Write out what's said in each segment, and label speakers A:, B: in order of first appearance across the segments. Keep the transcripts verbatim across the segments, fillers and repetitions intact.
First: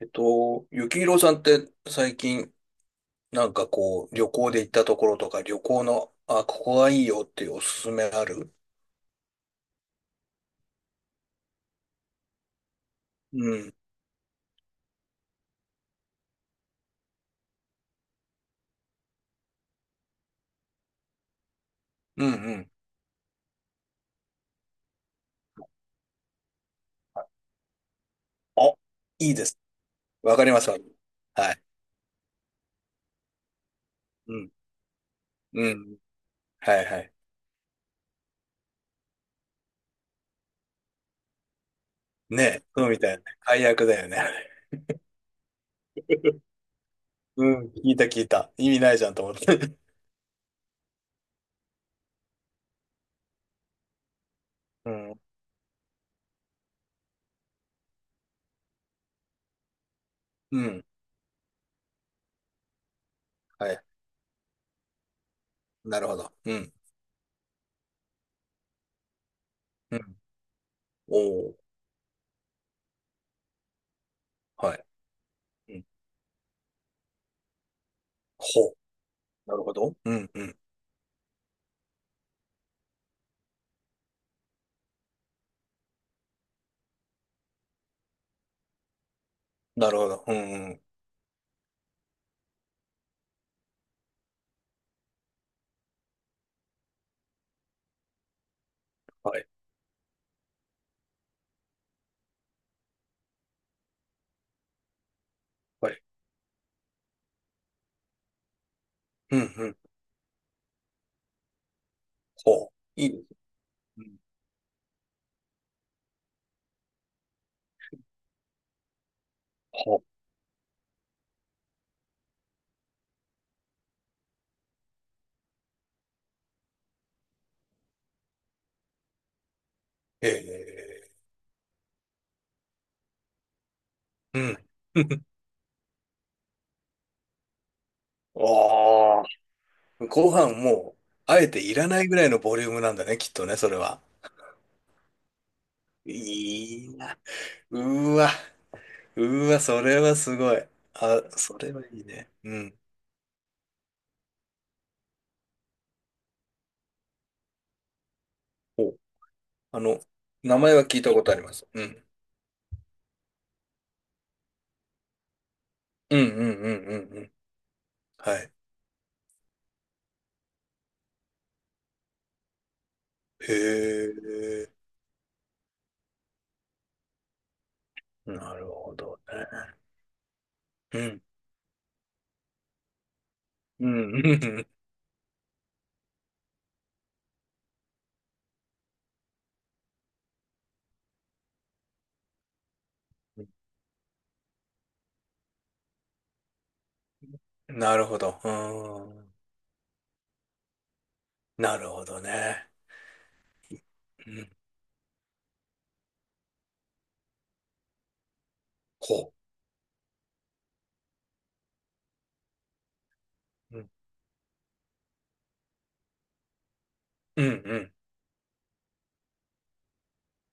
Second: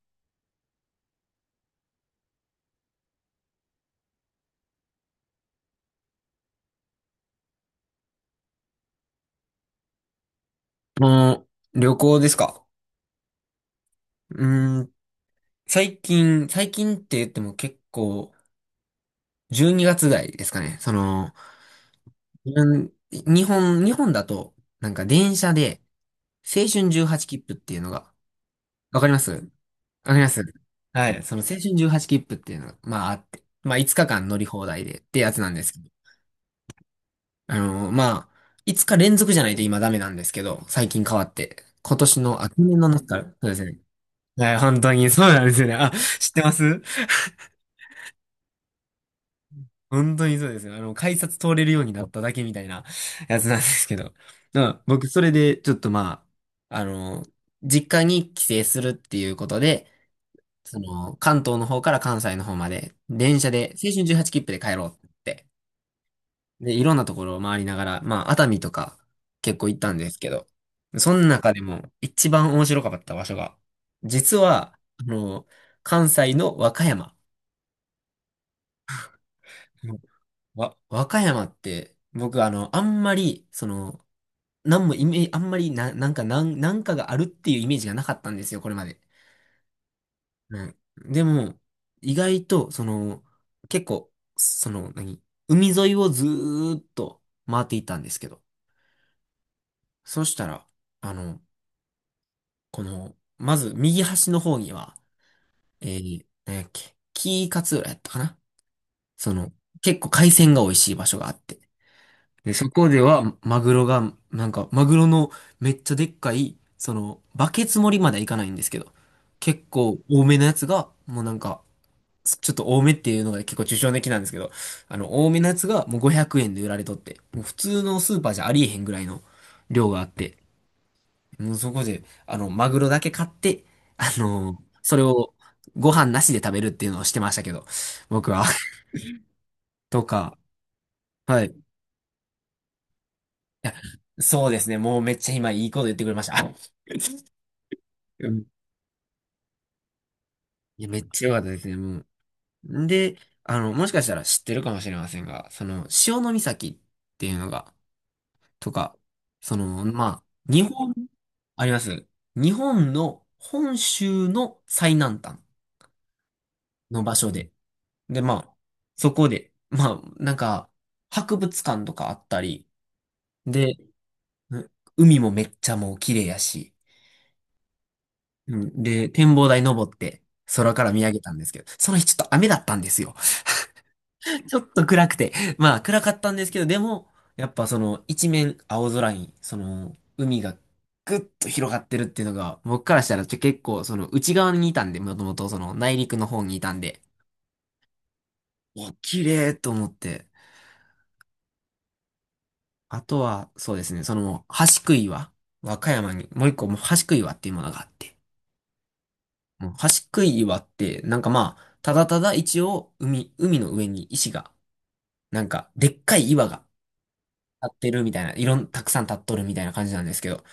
A: えっと、ゆきひろさんって最近なんかこう旅行で行ったところとか旅行の、あ、ここがいいよっていうおすすめある？
B: もう、旅行ですか？
A: うん。
B: うーん、最近、最近って言っても結構、じゅうにがつ台ですかね。その、
A: うんうん。
B: うん、日本、日本だと、なんか電車で、青春じゅうはち切符っていうのが、
A: あ、
B: わかりま
A: い
B: す、
A: い
B: わ
A: です。
B: かりま
A: わ
B: す。
A: かります。はい。
B: はい、その青春じゅうはち切符っていうのが、まああって、まあいつかかん
A: う
B: 乗り
A: ん。
B: 放題でってやつなんで
A: う
B: すけど、
A: ん。はいはい。
B: あの、まあ、いつか連続じゃないと今ダメなんですけど、最近変わって、今年の、
A: ね
B: あ、去
A: え、
B: 年
A: そ
B: の
A: うみ
B: 夏
A: たい
B: か
A: な
B: ら、
A: ね。
B: そうで
A: 解
B: すね。
A: 約だよね。
B: はい、本当にそうなんですよね。あ、知ってます？
A: うん。聞いた聞いた。意味ないじゃんと思って。
B: 本当にそうですよ。あの、改札通れるようになっただけみたいなやつなんですけど。うん、
A: う
B: 僕、そ
A: ん。
B: れで、ちょっとまあ、あの、実家に帰省するっていうことで、
A: う
B: そ
A: ん。
B: の、関東の方から関西の方まで、電車
A: は
B: で、
A: い。
B: 青春じゅうはち切符で帰ろうって言って。
A: なるほど。うん。
B: で、いろんなところを回りながら、まあ、熱海とか結構行った
A: う
B: んで
A: ん。
B: すけど、その
A: お
B: 中
A: ー。
B: でも一番面白かった場所が、実
A: は
B: は、
A: い。
B: あの、
A: うん。
B: 関西の和歌山。
A: ほう。なるほど。うんうん。
B: わ、和歌山って、僕、あの、あんまり、その、なんもイメージ、あんまりな、なんか、なん、なんかがあるっていうイメージがなかったんですよ、これまで。
A: なるほど。うん
B: う
A: う
B: ん。
A: ん。
B: でも、意外と、その、結構、その、何、海沿いをずーっと回っていったんですけど、
A: お、はい。
B: そしたら、あの、この、まず、右端の方には、え
A: はい。
B: ー、何やっけ、紀伊勝浦やったかな。そ
A: うん
B: の、
A: うん。
B: 結構海鮮が美味しい場所があって、で、そ
A: ほ
B: こ
A: う。
B: で
A: いい。
B: は、マグロ
A: う
B: が、
A: ん。
B: なんか、マグロのめっちゃでっかい、その、バケツ盛りまではいかないんですけど、結構
A: は
B: 多めのやつが、もうなんか、ちょっと多めっていうのが結構抽象的なんですけど、あの、多めのやつがもうごひゃくえんで売られとって、もう普通のスーパーじゃありえへんぐらいの量があっ
A: へ
B: て、
A: え。
B: もうそこで、あの、マグロだけ買って、あ
A: う
B: の、
A: ん。
B: それ をご飯なしで食べるっていうのをしてましたけど、僕は。
A: あ
B: と
A: あ。ご
B: か、
A: 飯も、あ
B: は
A: え
B: い。
A: ていらないぐらいのボリュームなんだね、きっとね、そ
B: や、
A: れは。
B: そうですね。もうめっちゃ今いいこと言ってくれました。
A: いいな。うー
B: う
A: わ。
B: ん。
A: うーわ、それはすごい。
B: いや、めっ
A: あ、
B: ちゃ良かったで
A: そ
B: す
A: れ
B: ね、
A: はい
B: も
A: いね。う
B: う。
A: ん。
B: んで、あの、もしかしたら知ってるかもしれませんが、その、潮岬っていうのが、と
A: お、
B: か、そ
A: あ
B: の、
A: の、
B: まあ、
A: 名
B: 日
A: 前は
B: 本、
A: 聞いたことありま
B: あ
A: す。
B: りま
A: うん。
B: す。日本の本州の最南端
A: うんうんうんう
B: の場
A: んう
B: 所
A: ん。
B: で。で、ま
A: はい。
B: あ、そこで、まあ、なんか、博物館とかあったり、で、
A: へ
B: う
A: え。
B: 海もめっちゃもう綺麗やし、
A: な
B: う
A: る
B: ん、
A: ほ
B: で、
A: ど
B: 展望台
A: ね。
B: 登って、空から
A: う
B: 見上げ
A: ん。
B: たんですけど、その日ちょっと雨だったんですよ。
A: うんう
B: ちょ
A: ん
B: っと暗くて。まあ、暗かったんですけど、でも、やっぱその、一面青空に、その、海がぐっと広がってるっていうのが、僕からしたらちょ
A: う
B: 結構、その、内側にいたんで、もともとその、内陸の方にいたんで、
A: ん。なるほど。う
B: お、
A: ー
B: 綺
A: ん。
B: 麗と思って。
A: なるほどね。
B: あとは、そうですね、そ
A: う
B: の、
A: ん。
B: 橋杭は、和歌山に、もう一個、もう橋杭はっていうものがあって、
A: ほ
B: うん、端っこい岩って、なんかまあ、ただただ一応、海、海の上
A: う。
B: に石が、なんか、でっかい岩が
A: うん
B: 立
A: う
B: って
A: ん。
B: るみたいな、いろん、たくさん立っとるみたいな感じなんですけど、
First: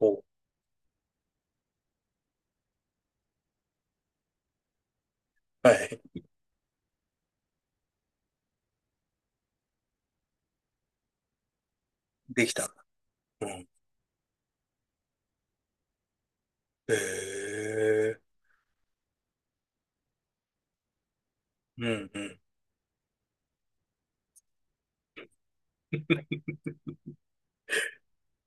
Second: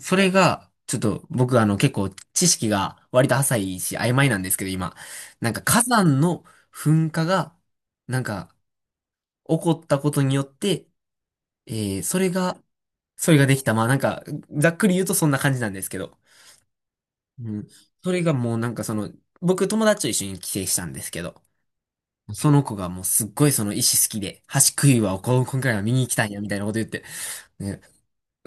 A: お、
B: れが、ちょっと僕、あの結構知識が割と浅いし曖昧なんですけど今、なんか
A: は
B: 火山
A: い。
B: の噴火が、なんか起こったことによって、えー、それ
A: でき
B: が、
A: た。
B: それ
A: う
B: ができ
A: ん。
B: た。まあなんか、ざっくり言うとそんな感じなんですけど、
A: へ
B: うん。そ
A: え。
B: れがもうなんかその、僕友達と一緒に帰省したんですけど、
A: うんうん。
B: その子がもうすっごいその石好きで、橋食いはこ今回は見に行きたいやみたいなこと言って、ね、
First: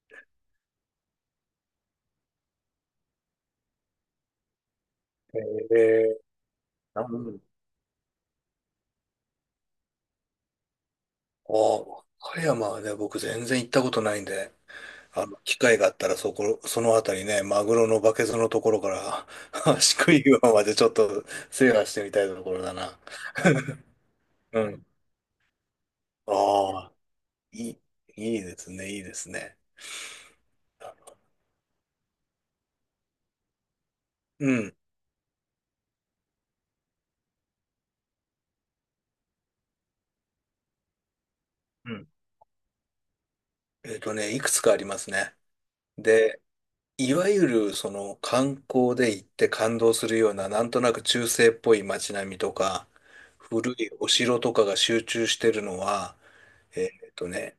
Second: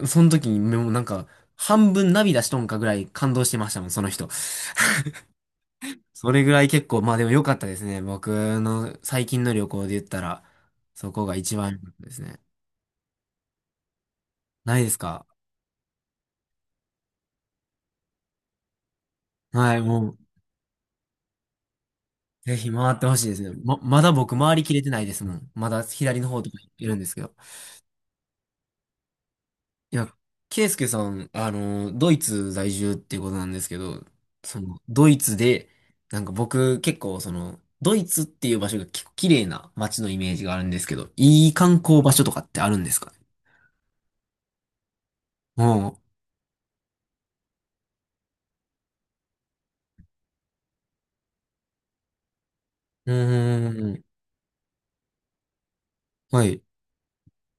B: その時にもうなんか、半分涙しとんかぐらい感動してましたもん、その人。
A: へえ。
B: それぐらい結構、
A: あ、
B: まあ
A: う
B: でも
A: ん。
B: 良かったですね。僕の最近の旅行で言ったら、そこが
A: あ
B: 一
A: あ、
B: 番良かったです
A: 和
B: ね。
A: 歌山はね、僕全然行ったことないんで、
B: ないですか？
A: あの、機会があったらそこ、そのあたりね、マグロのバケツのところから、
B: はい、も
A: 宿
B: う、
A: 喰岩までちょっと制覇してみたいとこ
B: ぜ
A: ろ
B: ひ
A: だ
B: 回
A: な。
B: ってほしいですね。ま、まだ僕回
A: う
B: りきれ
A: ん。
B: てないですもん。まだ左の方とか
A: あ
B: い
A: あ、
B: るんですけど。
A: いい、いいですね、いいですね。
B: いや、ケイスケさん、あの、ドイツ在住っていうことなんですけど、
A: う
B: そ
A: ん。
B: の、ドイツで、なんか僕結構その、ドイツっていう場所が結構綺麗な街のイメージがあるんですけど、いい観
A: う
B: 光
A: ん。
B: 場所とかってあるんですかね？
A: えっとね、いくつかありますね。
B: おう。
A: で、いわゆるその観光で行って感動するような、なんとなく中世っぽい街並みとか、
B: う
A: 古い
B: ーん。
A: お城とかが集中してるのは、
B: はい。
A: えっとね、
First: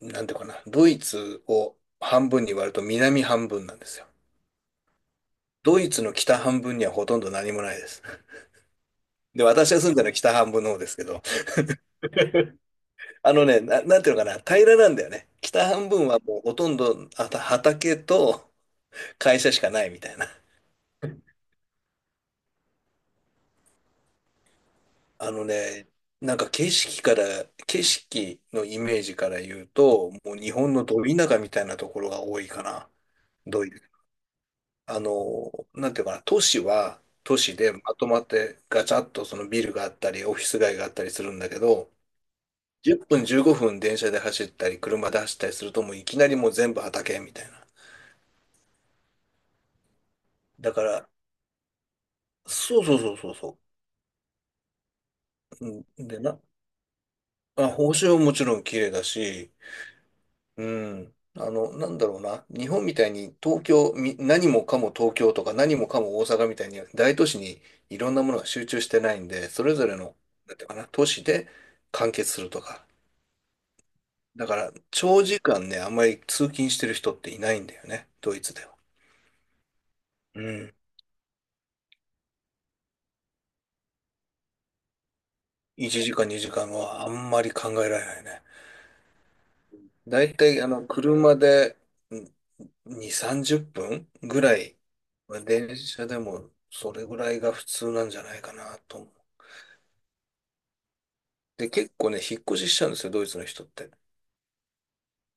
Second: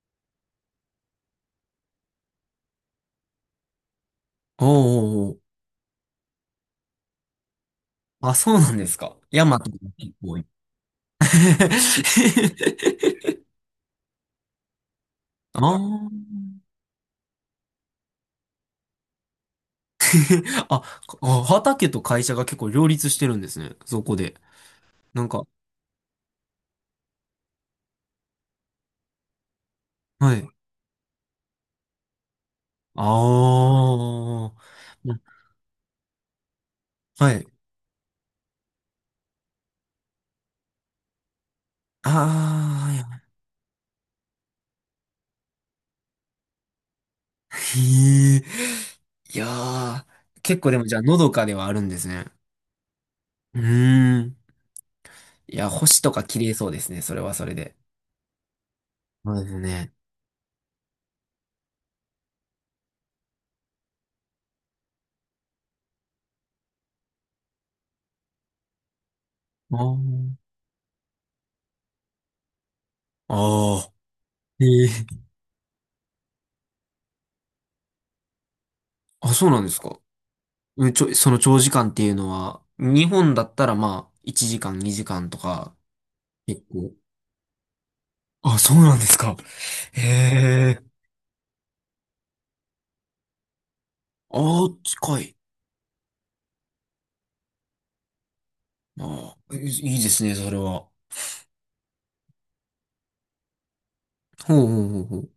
A: なんていうかな、ドイツを半分に割ると南半分なんですよ。
B: おう、おう、おう。
A: ドイツの北半分にはほとんど何もないです。
B: あ、そうなんですか。
A: で、
B: 山と
A: 私
B: か
A: が住んでるの
B: 結
A: は
B: 構
A: 北
B: 多い？
A: 半分の方ですけど、あのね、な、なんていうのかな、平らなんだよね。
B: あ
A: 北半分
B: ー
A: はもうほとんどあた畑と会社しかないみたいな。
B: あ、あ畑と会社が結構両立してるんですね。そこで。なん
A: あ
B: か、
A: のね、なんか景色から、景色のイメージから言うと、
B: は
A: もう
B: い。
A: 日本のど田舎みたいなところが多いかな。どういう、
B: ああ、
A: あ
B: ま
A: の、なんていうかな、都市は
B: は
A: 都
B: い。
A: 市でまとまってガチャッとそのビルがあったり、オフィス街があったりするんだけど、
B: ああ、
A: 10
B: やっ、
A: 分じゅうごふん電車で走ったり、車で走ったりするともういきなりもう全部畑みたいな。
B: へえ。いやー、結構
A: だ
B: で
A: か
B: もじゃあ、
A: ら、
B: のどかではあるんですね。
A: そうそうそうそう
B: う
A: そ
B: ーん。いや、
A: う。
B: 星
A: うん
B: と
A: で
B: か綺
A: な、
B: 麗そうですね。それはそれ
A: まあ、
B: で。
A: 報酬はもちろん綺麗だ
B: そうで
A: し、
B: すね。
A: うん。あの、なんだろうな。日本みたいに東京、み何もかも東京とか何もかも大阪みたいに大都市にいろんなものが集中してないんで、それ
B: あ
A: ぞれの、
B: ー、
A: なんていうかな、都市で完結するとか。
B: あ
A: だか
B: ー、
A: ら、
B: ええ。
A: 長時間ね、あんまり通勤してる人っていないんだよね。ドイツでは。
B: あ、そうなんですか。
A: うん。
B: うんちょ、その長時間っていうのは、日本だったらまあ、いちじかん、にじかんとか、
A: いちじかん、2
B: 結
A: 時間
B: 構。
A: はあんまり考えられないね。
B: あ、そうなんですか。
A: だいたい、あ
B: へえ。
A: の、車でんに、さんじゅっぷんぐら
B: ああ、
A: い、
B: 近い。
A: まあ電車でもそれぐらいが普通なんじゃないかなと思う。
B: ああ、いいいですね、それは。
A: で、結構ね、引っ越ししちゃうんですよ、ドイツの人って。
B: ほうほうほうほう。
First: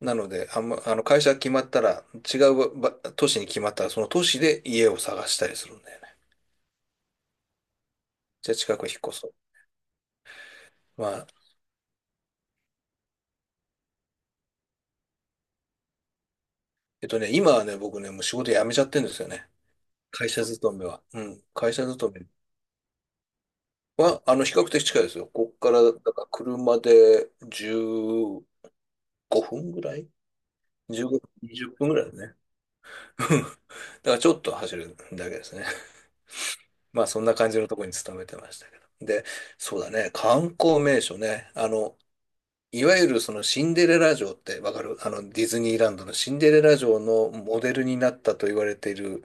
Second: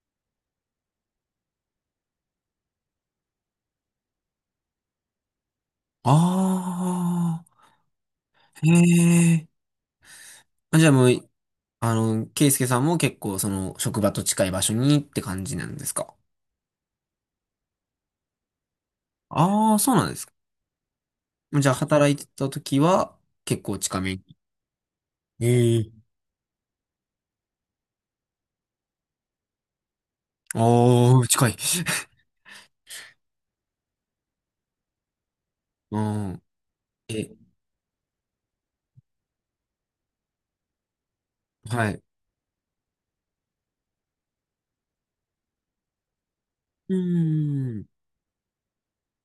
A: なので、あんま、あの、会社が決まったら、違うば都市に決まったら、その都市で家を探したりするんだよね。
B: あ
A: じゃあ
B: あ、へ
A: 近く引っ越そう。
B: え。あ、じゃあも
A: まあ、
B: う、あの、ケイスケさんも結構その職場と近い場所にって感じなんですか？
A: えっとね、今はね、僕ね、もう仕事辞めちゃってるんですよね。
B: ああー、そうなんです
A: 会
B: か。
A: 社勤めは。うん、
B: じゃ
A: 会
B: あ
A: 社
B: 働
A: 勤
B: いて
A: め
B: た時は結構近め
A: は、
B: に。
A: あの、比較的近いですよ。こっか
B: え
A: ら、だ
B: え。
A: から車でじゅうごふんぐらい ?じゅうご
B: ああ、
A: 分、
B: 近い。
A: にじゅっぷんぐらい だね。だからちょっと走るだけですね。
B: うん。
A: まあそんな
B: え、
A: 感じのところに勤めてましたけど。で、そうだね、観光名所ね。あ
B: は
A: の、
B: い。
A: いわゆるそのシンデレラ城ってわかる？あのディズニーランドのシンデレラ
B: うー
A: 城のモデ
B: ん。
A: ルになったと言われている、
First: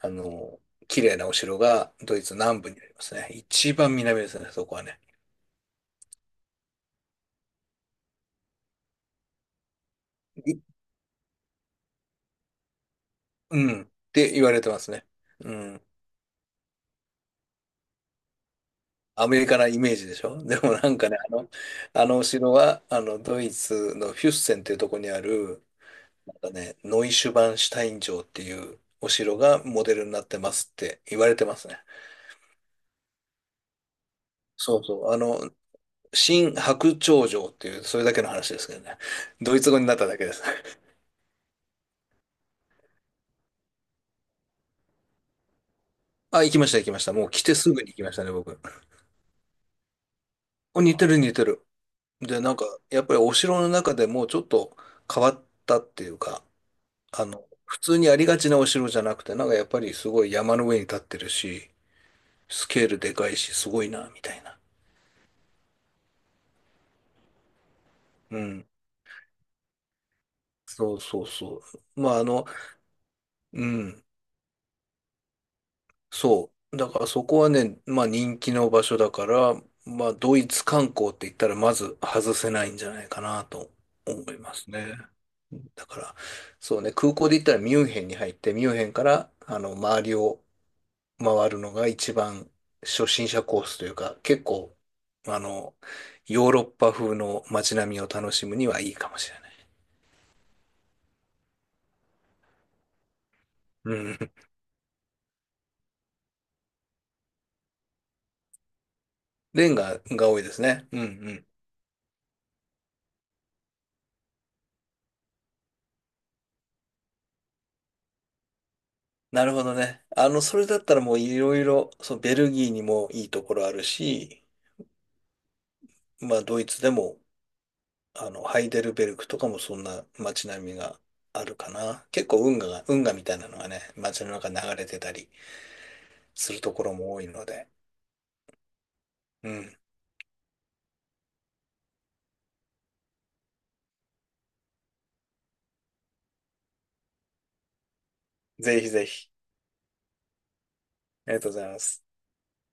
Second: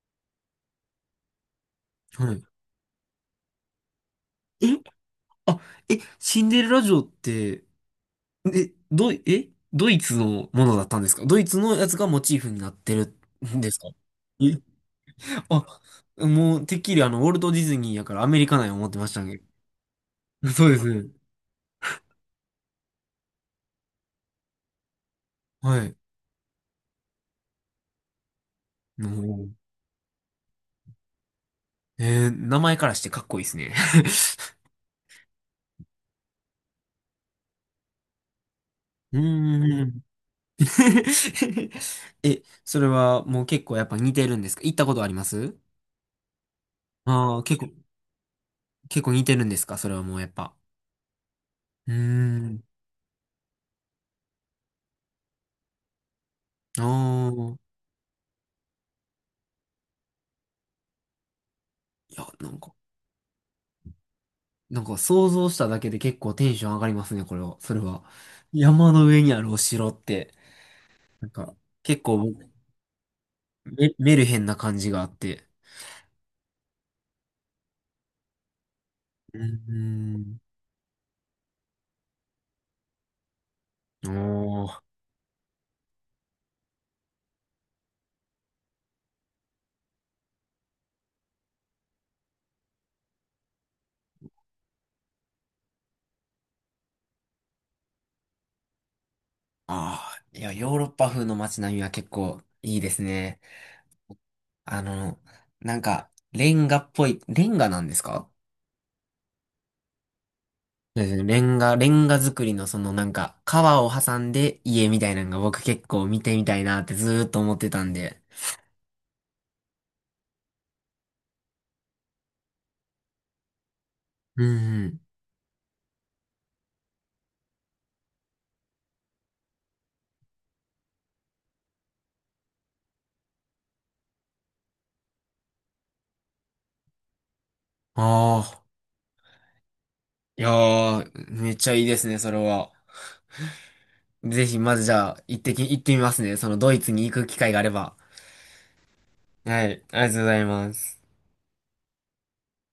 A: あの、綺麗なお城がドイ
B: は
A: ツ
B: い。
A: 南部にありますね。一番南ですね、
B: え、
A: そこはね。
B: あ、え、シンデレラ城って、え、ど、え、ドイツの
A: い
B: ものだったんですか？ドイツのやつがモチーフになってる
A: う
B: んです
A: ん。っ
B: か？
A: て言わ
B: え
A: れてますね。う
B: あ、
A: ん。
B: もう、てっきりあの、ウォルト・ディズニーやからアメリカなんや思ってました
A: ア
B: ね。
A: メリカなイメージでしょ？ で
B: そう
A: も
B: で
A: な
B: す
A: んか
B: ね。
A: ね、あの、あのお城は、あの、ドイツのフュッセンっていうところにある、
B: はい。
A: だね、ノイシュバンシュタイン城っていう
B: も
A: お城
B: う、
A: がモデルになってますって言われてますね。
B: えー、名前からしてかっこいいですね。
A: そうそう。あの、新白鳥城っていう、それだけの話ですけどね。
B: う
A: ドイツ語
B: ー
A: になっ
B: ん。
A: ただけです。
B: え、それはもう結構やっぱ似てるんですか？行ったことあります？
A: あ、行きました、行きました。もう
B: ああー、
A: 来て
B: 結
A: す
B: 構、
A: ぐに行きましたね、僕。
B: 結構似てるんですか、それはもうやっぱ。
A: お、似てる、似てる。
B: うー
A: で、なん
B: ん。
A: か、やっぱりお城の中でもうちょっと変わったっていうか、
B: あ
A: あの、
B: あ。
A: 普通にありがちなお城じゃなくて、なんかやっぱりすごい山の上に立ってるし、
B: いや、なん
A: ス
B: か、
A: ケールでかいし、すごいな、みたいな。
B: なんか想像しただけで結構テンション上がりますね、これは。それは。
A: うん。
B: 山の上にあるお城って。
A: そうそう
B: なんか、
A: そう。
B: 結
A: ま
B: 構、
A: あ、あの、う
B: メ、
A: ん、
B: メルヘンな感じがあって。
A: そう。だからそこはね、まあ人気の場所だか
B: う
A: ら、まあド
B: ん。
A: イツ観光って言ったらまず外せないんじゃないかなと
B: お
A: 思います
B: ー。
A: ね。だから、そうね、空港で言ったらミュンヘンに入って、ミュンヘンからあの周りを回るのが一番初心者コースというか、結構、あの、ヨーロッパ風の街並みを楽しむにはいいかもしれない。
B: ああ、いや、ヨーロッパ風の街並みは結構いいですね。
A: うん。
B: あの、なんか、レンガっぽい、レンガなんですか？
A: レンガが多いですね。う
B: そ
A: ん
B: う
A: う
B: ですね、レ
A: ん。
B: ンガ、レンガ作りのそのなんか、川を挟んで家みたいなのが僕結構見てみたいなってずーっと思ってたんで。
A: なるほどね。あの、それだったらもういろいろ、そうベルギーにもいいところあるし、
B: うん、うん。
A: まあドイツでも、あの、ハイデルベルクとかもそんな街並みがあるかな。結構運河が、運河みたいなのがね、街の中に流れてたりするところも多いので、
B: ああ、
A: うん。
B: いやー、めっちゃいいですね、それは。ぜひ、まずじゃあ、行ってき、行ってみますね。そのドイツに行く機会があれば。
A: ぜひぜひ。
B: はい、ありがとうございます。
A: ありがとうございます。